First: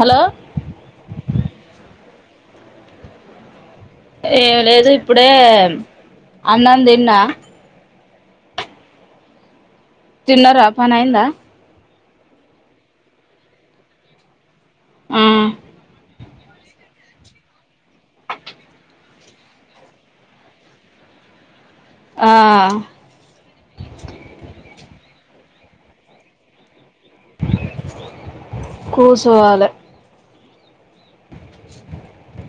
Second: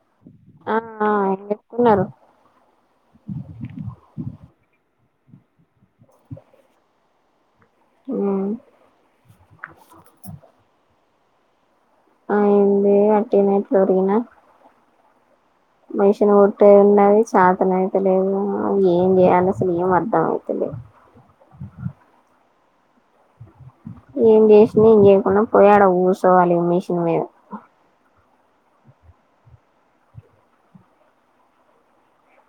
Hello ఆం చెప్పుకున్నారు ఏం లేదు ఇప్పుడే అన్నం తిన్నా మ్మ్ తీన్నరా పని అయిందా ఆ ఎంది అట్టనేట్లోరినా షన్ కొట్టే ఉన్నవి చతన అయితలేవు ఏం చేయాలి అసలు ఏం అర్ధం అయితలే ఆ ఏంచెస్ చి ఇంకు పోయ అడ ఊసవాలి మషన్ మీద కుసోవలే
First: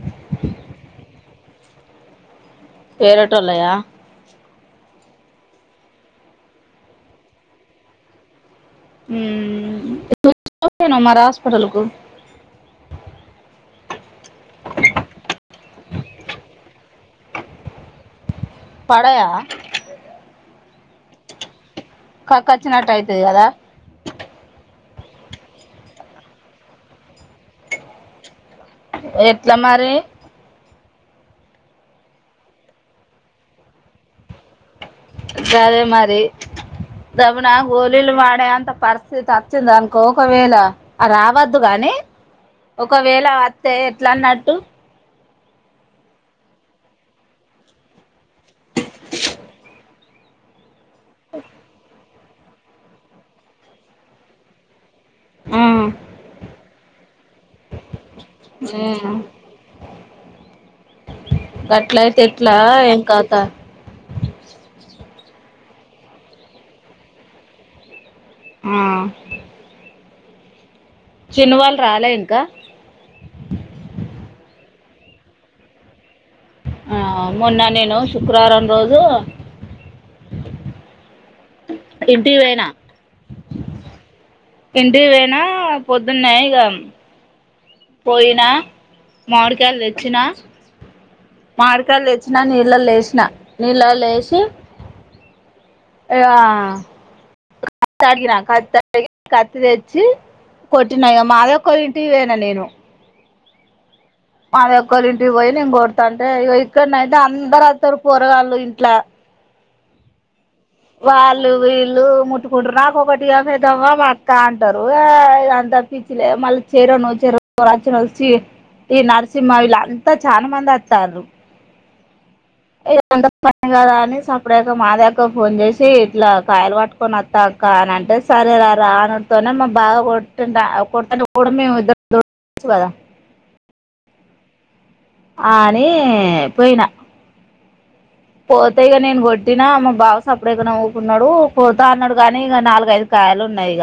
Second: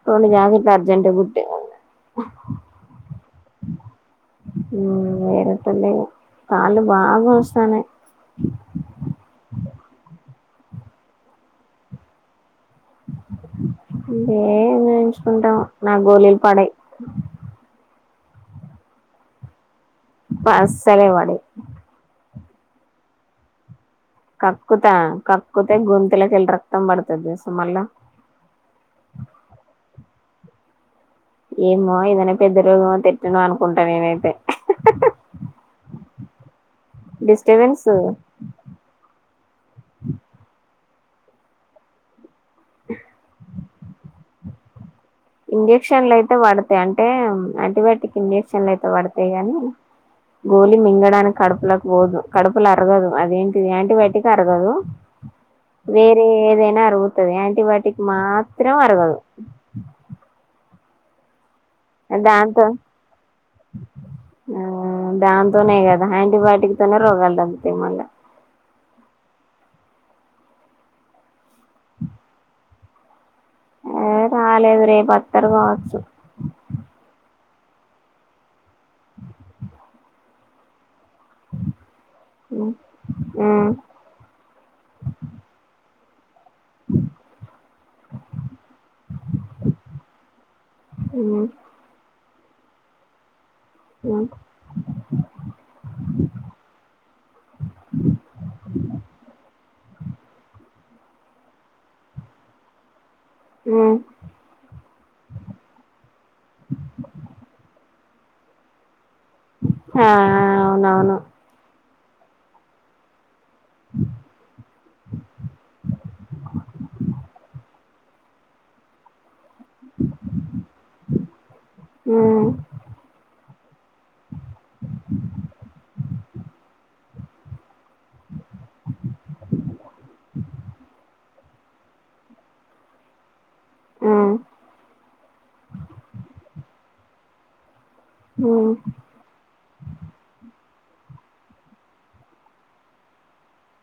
త ఇట్ అర్జెంట్ కుట్ట వేరటళయయా వేరటలే కాాల భాగ వసానాయి ార హాస్పిటల్ కు దే నేయించుకుంటాం నా గోళలు పడ పడయా సాల వాడ క కచ్చినట అయితుది కదా కక్కుతా కక్కుతే గుొంతులలకు వెళ్ళి రక్తం పడుతది తెల్సా మళ్ళా ఎట్లా మరి ఏమో ఏదైనా పెద్ద రోజుమో తిట్టన అనుకుంటాం ఏమైతే అదే మరి దమున డిస్టర్బెన్స్ గోళలు వాడే అంత పరిస్థితి వచ్చింది అనుకో ఒకవేళ రావద్దు గానీ ఒకవేళ వస్తే ఎట్లా అన్నట్టు ఇంజెక్షన్లు అయితే పడతాయి అంటే యాంటీబయాటిక్ ఇంజెక్షన్లు అయితే పడతాయి గానీ గోలి మింగడానికి కడుపులాక్ పోదు కడుపులు అరగదు అదేంటి యాంటీబయాటిక్ అరగదు ఉమ్ వేరే ఏదేనా అరుగు యాంటీబాటిక్ మాత్రం అరగదు అట్లా అయితే ఎట్లా దాంతో ఏం కథ ఆ దాంతోనే కదా యాంటీబయాోటిక్ తోనే రోగాలు తగ్గుతాయి మళ్ళీ ఆ చిన్నవాళ్ళు రాలే ఇంకా ఏ రాలేదు రేపు పతరు కావచ్చు ఆ మొన్న నేను శుక్రవారం రోజు ఇంటికి పోయినా ఉమ్ అ ఇంటికి పోయిన పొద్దునే పోయినా మార్కాయలు తెచ్చిన మ్మ్ మార్కాయలు తెచ్చి వచ్చినా నీళ్ళ లేసిన నీళ్ళ లే మ్మ్ వేసి అ కొట్టినయ మాదవక్క ఇంటివేనా నేను ఉమ్ మాది ఒక్కలి ఇంటికి పోయి నిం అంటే ఇక్కడన అయితే అందరుతారు పొరగాళ్ళు ఇంట్లో ఆ అవునవును వాాలు ఇ ముట్కు రాట్ స్విచ్ ఆఫ్ అయితదా మా అక్కా ట ర అంటా ఉంటారు ఈ పిచ్చిలే మళ్ళీ చెరను చెర వచ్చి ఈ నర్ సినిమా వీళ్ళ అంతా చాలా మంది వచ్చారు ఉమ్ పని కదా అని సప్పుడాయాక మాదక్క ఫోన్ చేసి ఇట్లా కాయలు పట్టుకొని వత్తాక్క అని అంటే సరే రా రా అనితోనే మా బాగా కొట్టి కొట్ట కూడా మేము ఇద్దరు ద కదా ఆ ఆని పోయినా మ్మ్ పోతే ఈగ నేన్ గట్ టీన మా బావస్ అప్పుడ నవ్వుకున్నాడు పోతా అన్నాడు కాగానీ ఇక నాలుగఐదు కాయలున్నా ఈగ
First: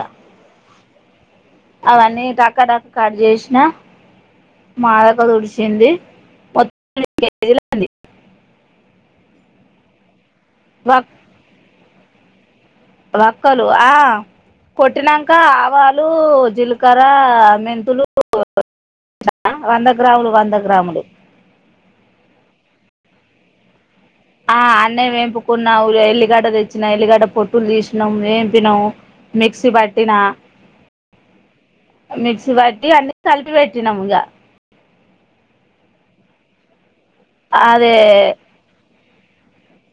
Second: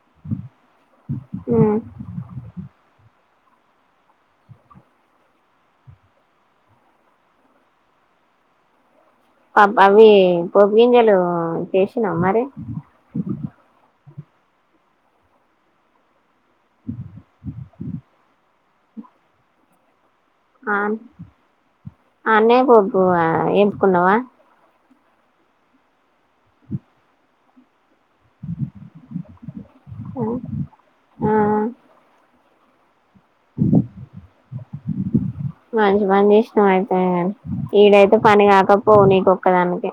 మ్మ్ అవన్నీ ట క టక చేసిం అ మదక తుడిచింది మొత్తం కేజీలంది అబ్బా అవి పూపు గింజలు చే నా మర వక్కలు ఆ కొట్టినంకా ఆవాలు. జీలకర్ర మెన్ వందకు ఆ అన్నే పో యా ఎం కున్నావా అన్ని వేంపుకున్నా ఎల్లిగడ్డ తెచ్చిన ఎల్లిగడ్డ పొట్టులు తీసు వేంపినం మిక్సీ పట్టినా ఆ మిక్స వట్టి అన్ని కలిపి వెట్టినం ఇగ మంచి పని చేశినవే ఉ అదే ఈడైతే పని కాకపోవునే ఒక్కదానికే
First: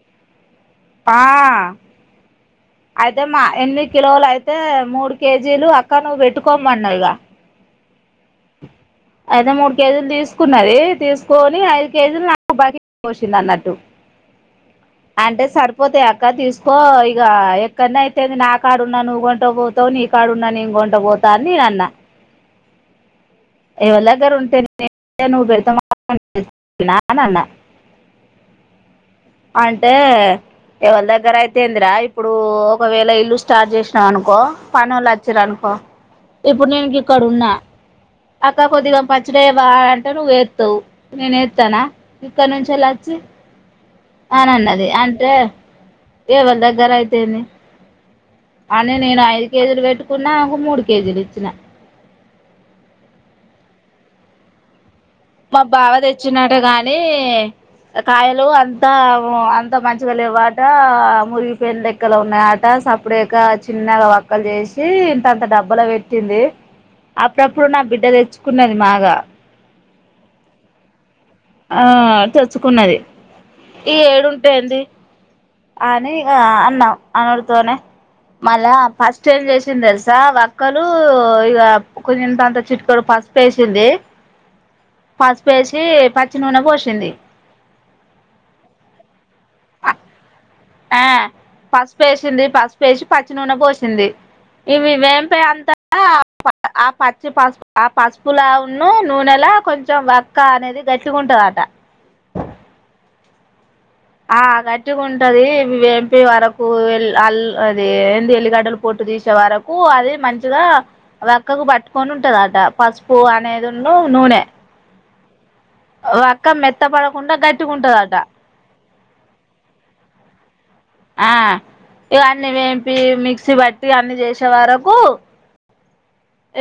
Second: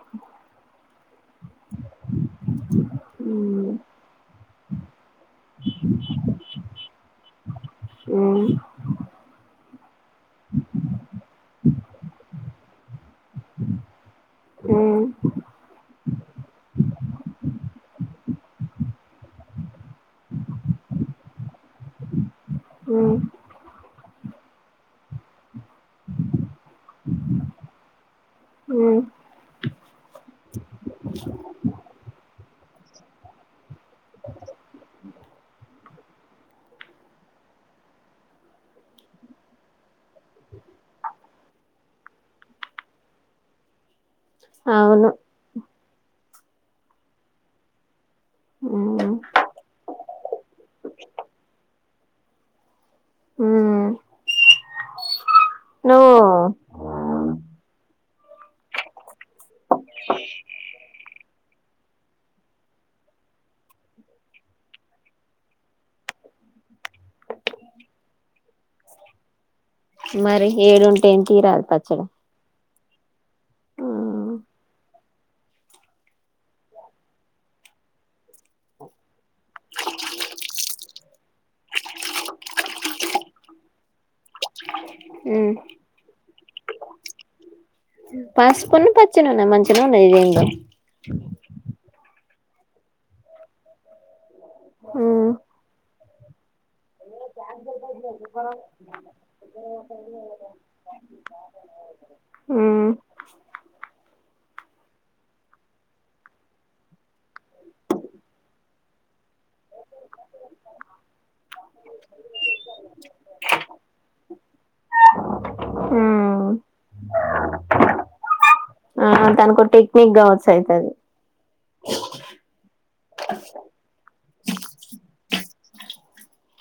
ఆ అయితే మా ఉమ్ ఎన్ని కిలోలు అయితే మూడు కేజీలు అక్క నువ్వు వెట్టుకోమన్నావ్ గ ఉమ్ అయితే మూడు కేజీలు తీసుకున్నది తీసుకొని ఐదు కేజీలు నాకు బ పోసింది అన్నట్టు ఉమ్ అంటే సరిపోతయా అక్క తీసుకో ఇగ ఎక్కన్నా అయితేంది నా కాడున్నా నువ్వు కొంట పోతావు నీ కాడ ఉన్నా నేను కొంట పోతా అని నేను అన్నా ఉ ఎవలదగ్గర ఉంటే నే నువ్వు పెడతా నాను అన్న ఉమ్ అంటే ఎవల్ దగ్గర అయితేందిరా ఇప్పుడు ఒకవేళ ఇల్లు స్టార్ట్ చేసి అనుకో పనోళ్లు వచ్ చ్చరనుకో ఇప్పుడు నేను గీక్కడ ఉన్నా అక్క కొద్దిగా పచ్చడి ఎయ్యవ అంటే నువ్వు ఎత్తవు నేను ఎత్తన ఇక్కడ నుంచలి వచ్చి. అని అన్నది అవును అంటే ఏవని దగ్గర అయితేంది అని ఉమ్ నేను ఐదు కేజీలు పెట్టుకున్నా ఒక మూడు కేజీలు ఇచ్చినా ఉ మా బావ తెచ్చినట్ట గానీ కాయలు అంతా అంతా మంచిగా లేవట మురిగి పెం లెక్కలు ఉన్నాయి అట సప్పుడేక చిన్నగా వక్కలు చేసి ఇంతంత డబ్బలో పెట్టింది అప్పుడప్పుడు నా బిడ్డ తెచ్చుకున్నది మాగా మరి ఏడుంటు టన్ తీరాదు పచ్చడ చ్చుకున్నది ఈ ఏడుంటాయి అండి అనీ ఆ అన్నా అనడుతోనే మళ్ళా ఫస్ట్ చేంజ్ చేశింది తెల్సా వా మక్కలూ ఇగా కొంచ ఇంతాంత చిటికెడు పసుపు ఏషిందీ ఉమ్ పసుపేశీ పచ్చి నూనె పోశిందీ. చి నూనె ఎయ్యంగ ఆ పస్పేసింది పసుపేశి పచ్చి నూనె పోశింది ఇవి ఉమ్ వేంపే అంత ఆ ఆ పచ్చిపసుప్ ఆ పసుపులా ఉన్నూ నూనెలా కొంచెం వక్కా అనేది గట్టికుంటుందట. ఉమ్ ఆ గట్టిగ ఉంటదీ ఇవి వేంపే వరకూ ఎల్ అల్ అదీ ఏంది ఎల్లిగడ్డలు పొట్టు తీశే వరక్ ఉప్పు అది మంచిగా వక్కకు పట్టుకొని ఉంటందట పసుపు అనేది ఉన్నూ నూనే. అ హ్మ మెత్తపడకుండా గట్టిగా ఉంటదట ఆ తనకుట్టీ మీగ్గావచ్చు ఆ ఇవన్నీ వేంపీ మిక్సీ పట్టి అన్నీ చేశ్ చ్చేవరకూ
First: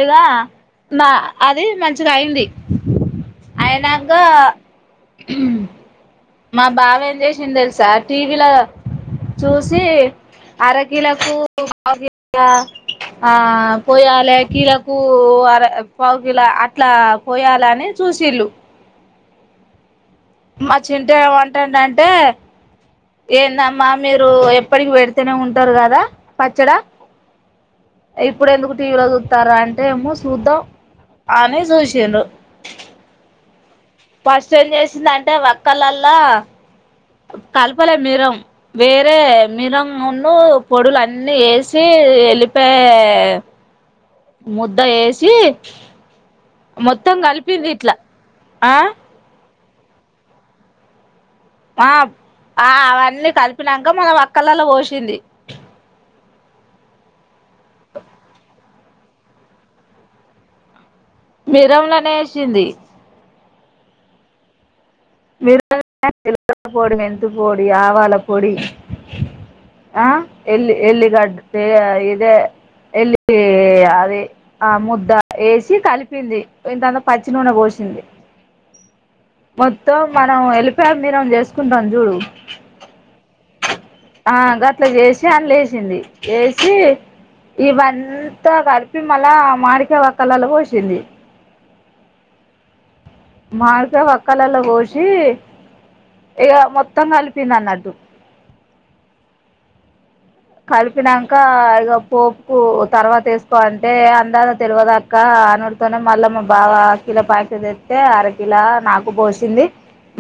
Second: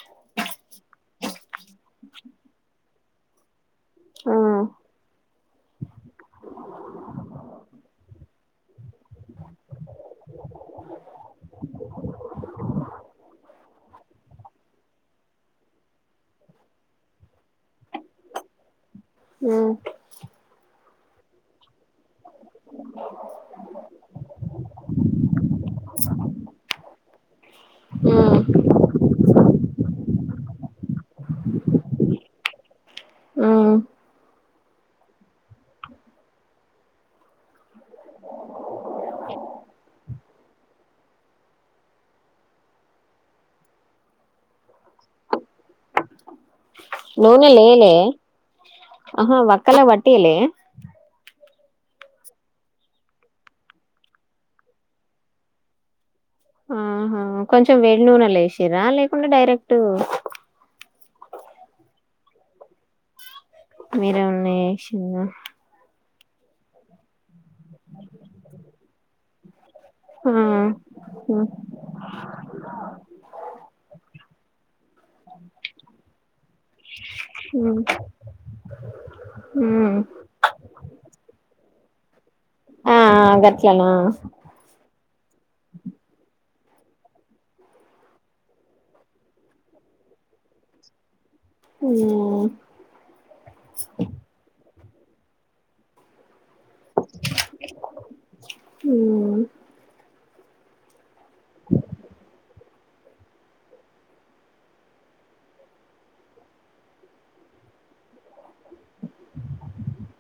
ఇగా మా అది మంచిగా అయింది అయినాంకా హ్మ మా బావ ఏం చేశిండ్ తెలుసా టీవీలా చూస్ సీ అరకిలోకూ పావు [inaudible] ఆ పోయాలే కిలోకు కూ అర పావుకిలా అట్లా పోయాలని చూసిళ్ళు. ఉ మా చింట్ ఏమంటాండ్ అంటే ఏందమ్మా మీరూ ఎప్పటికి పెడితనే ఉంటరు కదా పచ్చడా, ఇప్పుడు ఎందుకు టీవీలో చూత్తార్ అంటే ఏమో చూద్దాం అని చూశిండ్రు. ఆ ఫస్ట్ ఏం చేసిందంటే వక్కల్లలా కలపలే మిరం వేరే మిరం నున్నూ పొడులు అన్నీ ఏసీ వెళ్ళిపాయే ముద్ద ఏశీ నూనే లెయ్యలే ఆ ఆహా వక్ క్కలక్ పట్టియ్యలే ఆ ఆ అవన్నీ కలిపినాంకా మళ్ళ వక్కల్లలా పోశింది ఆహా కొంచెం వేడి నూనెల ఏశిర్రా లేకుండ డైరెక్టూ మిరంలోనే ఏశింది మీరే ఉన్నీ అ [unintelligible] పొడి మెంతి పొడి ఆవాల పొడి ఆ ఎల్లి ఎల్లిగడ్ దే ఆ ఇదే ఎల్లి అది ఆ ముద్ద ఏసి కలిపింది ఇంతంత పచ్చి నూనె పోసింది మో తో మనం ఎళ్లిపాయ మిరం చేస్ కుంటం చూడు ఆ గట్లనా ఆ గట్ల చేసి అన్ లేసింది ఏసీ చ్చి ఇవంతా కలిపి మళ్ళ మాడికాయ వక్కలల పోసింది ఉ మామిడికాయ వక్కలల పోసి చ్చి ఇగ మొత్తం కలిపింది అన్నట్టు ఉ కలిపి తిన్నాంక ఇగ పోపుకు తర్వాత వేసుకోవాలంటే అందాదా తెల్వదు అక్కా అని అనుడుతోనే మళ్ళ మా బావ కిలో ప్యాకెట్ తెస్తే అరకిిల నాకు పోసింది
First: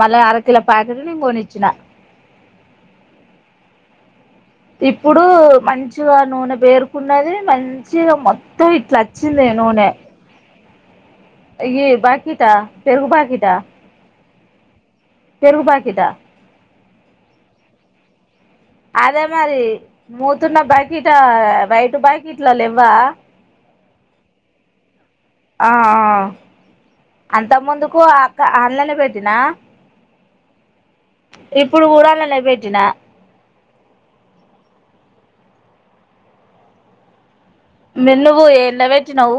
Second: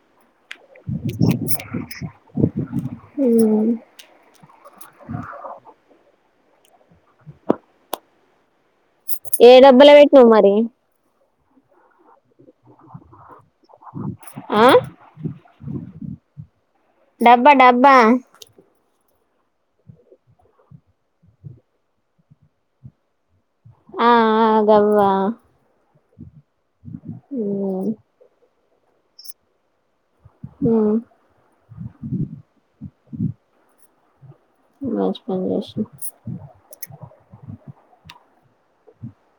మళ్ళా అర కిల ప్యాకెట్ నేను కొనిచ్చిన ఇప్పుడు మంచిగా నూనె వేరు ఉన్నది మంచిగా మొత్తం ఇట్లా వచ్చింది ఏ డబ్బలు పెట్టినవ్ మరి యి బాకీటా పెరుగు బాకీటా ఆ పేరుగు బకీటా డబ్బా డబ్బా అదే మరి మూతున్న బకిటా వైట్ బకిట్ల లెవ్వా ఆ అదవ్వ ఆఆ అంతకు ముందుకు అక్క ఆ అళ్ళనే వెట్టినా ఇప్పుడు ఊరళ్ళనే పెట్టినా మంచిపని జెష్నావ్ మిన్నువు ఎండ్ల వేట్టినవ్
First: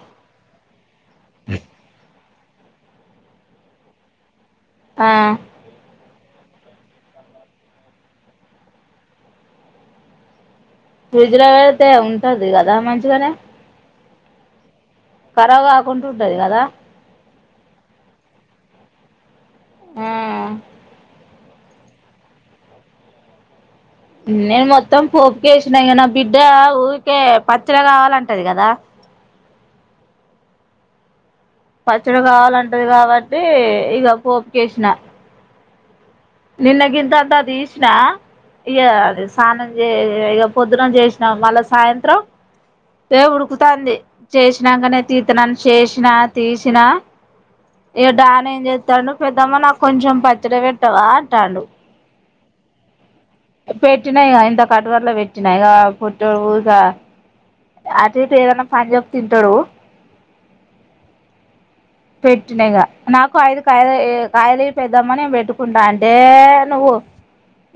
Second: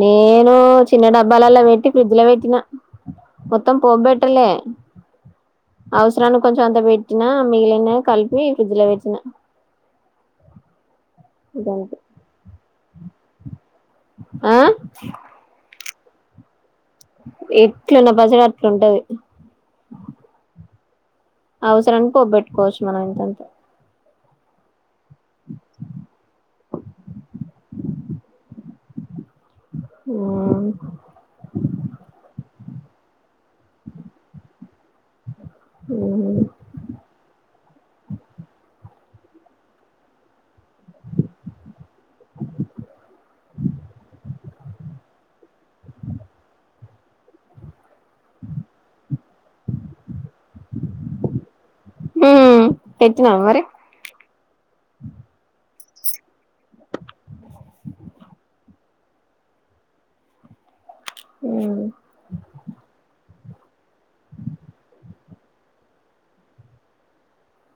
నేనూ చిన్న డబ్బాలల పెట్టి ఫ్రిడ్జ్ ల పెట్టి ిన మొత్తం పోబెట్టలే ఆ అవసరాన్ని కొంచెం అంత పెట్టినా మిగిలినా కలిపి ఫ్రిడ్జ్ లో పెట్టిా ఫ్రిడ్జ్ లో పెడితే ఉంటది కదా మంచి చిగానే ఆ కరాగాబుకాకుంటా ఉంటది కదా ఎట్లున్న పచ్చడా అట్ల ఉంటది ఆ అవసరనికి పోబెట్టుకోవచ్చు మనం ఇంతంతే నేను మొ మొత్తం పోపుక వేసినా ఇగ నా బిడ్డ ఊరికే పచ్చడి కావాలంటది కదా ఆ టది కాబట్టి ఇగా పోపుకేసిన నిన్న గింత అంత దీష్ చ్చిన ఇక అది స్నానం చే ఇక పొద్దున చేసినా మళ్ళా సాయంత్రం ఉడుకుతంది చేసినాకనే తీతన్నాను చేసినా తీసినా ఇగా డాని ఏం చేస్తాను పెద్దమ్మ నాకు కొంచెం పచ్చడి పెట్టావా ట్టాడుు ఉ పెట్నా ఇగా ఇంత కటువారుల పెట్టినాయి ఫరు అది అటు ఎటు ఏమన్నా పని చెప్తే వింటాడు ఉ పెట్టిన ఇగ నాకు ఏయిదు కాయలు కాయాలిపేదమ్మా నే పెట్టుకుంటా అంటే నువ్వు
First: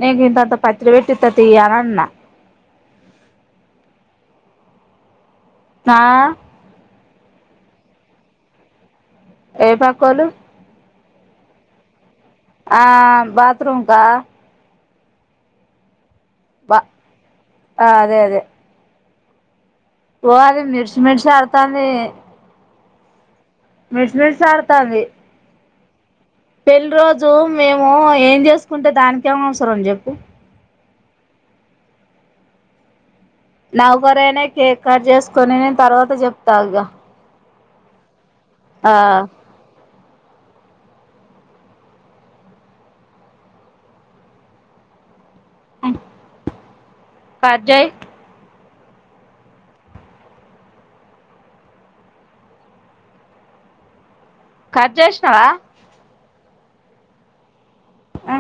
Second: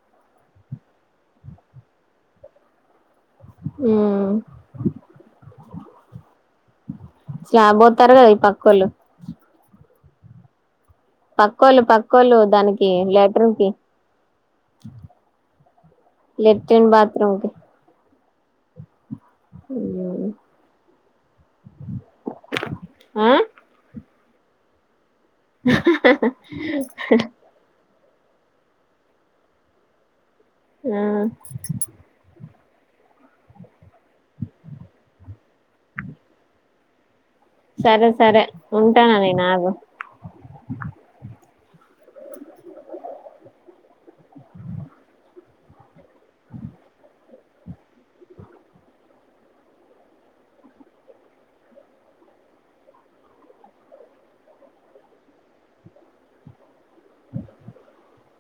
నీకు ఇంతంత పచ్చడపెట్టిఇతతి అని అన్న హు దా స్లాబ్ పోదతర్రు కదా ఈ పక్కోలు ఏ పక్కోల్లు పక్కొల్లు పక్ ఆ బాత్రూమ్ కా అ బా లెట్రిన్ బాత్రూం కి అదే అదే అ మీడిషి అడతాంది ఆ మీడిషి మీడిషి ఆడతంది ఆ ఆ ఆ పెళ్లిిరోజు మేము ము ఏం చేసుకుంటే దానికేం అవసరం చెప్పు ఆ నౌకరేనె కేక్ కట్ చేసుకుని నేను తర్వాత చెప్తా ఇగ సరే సరే ఆ ఉంటానా నే ను ఆగు అ కట్జయ్ కట్ జెషనవ ఆ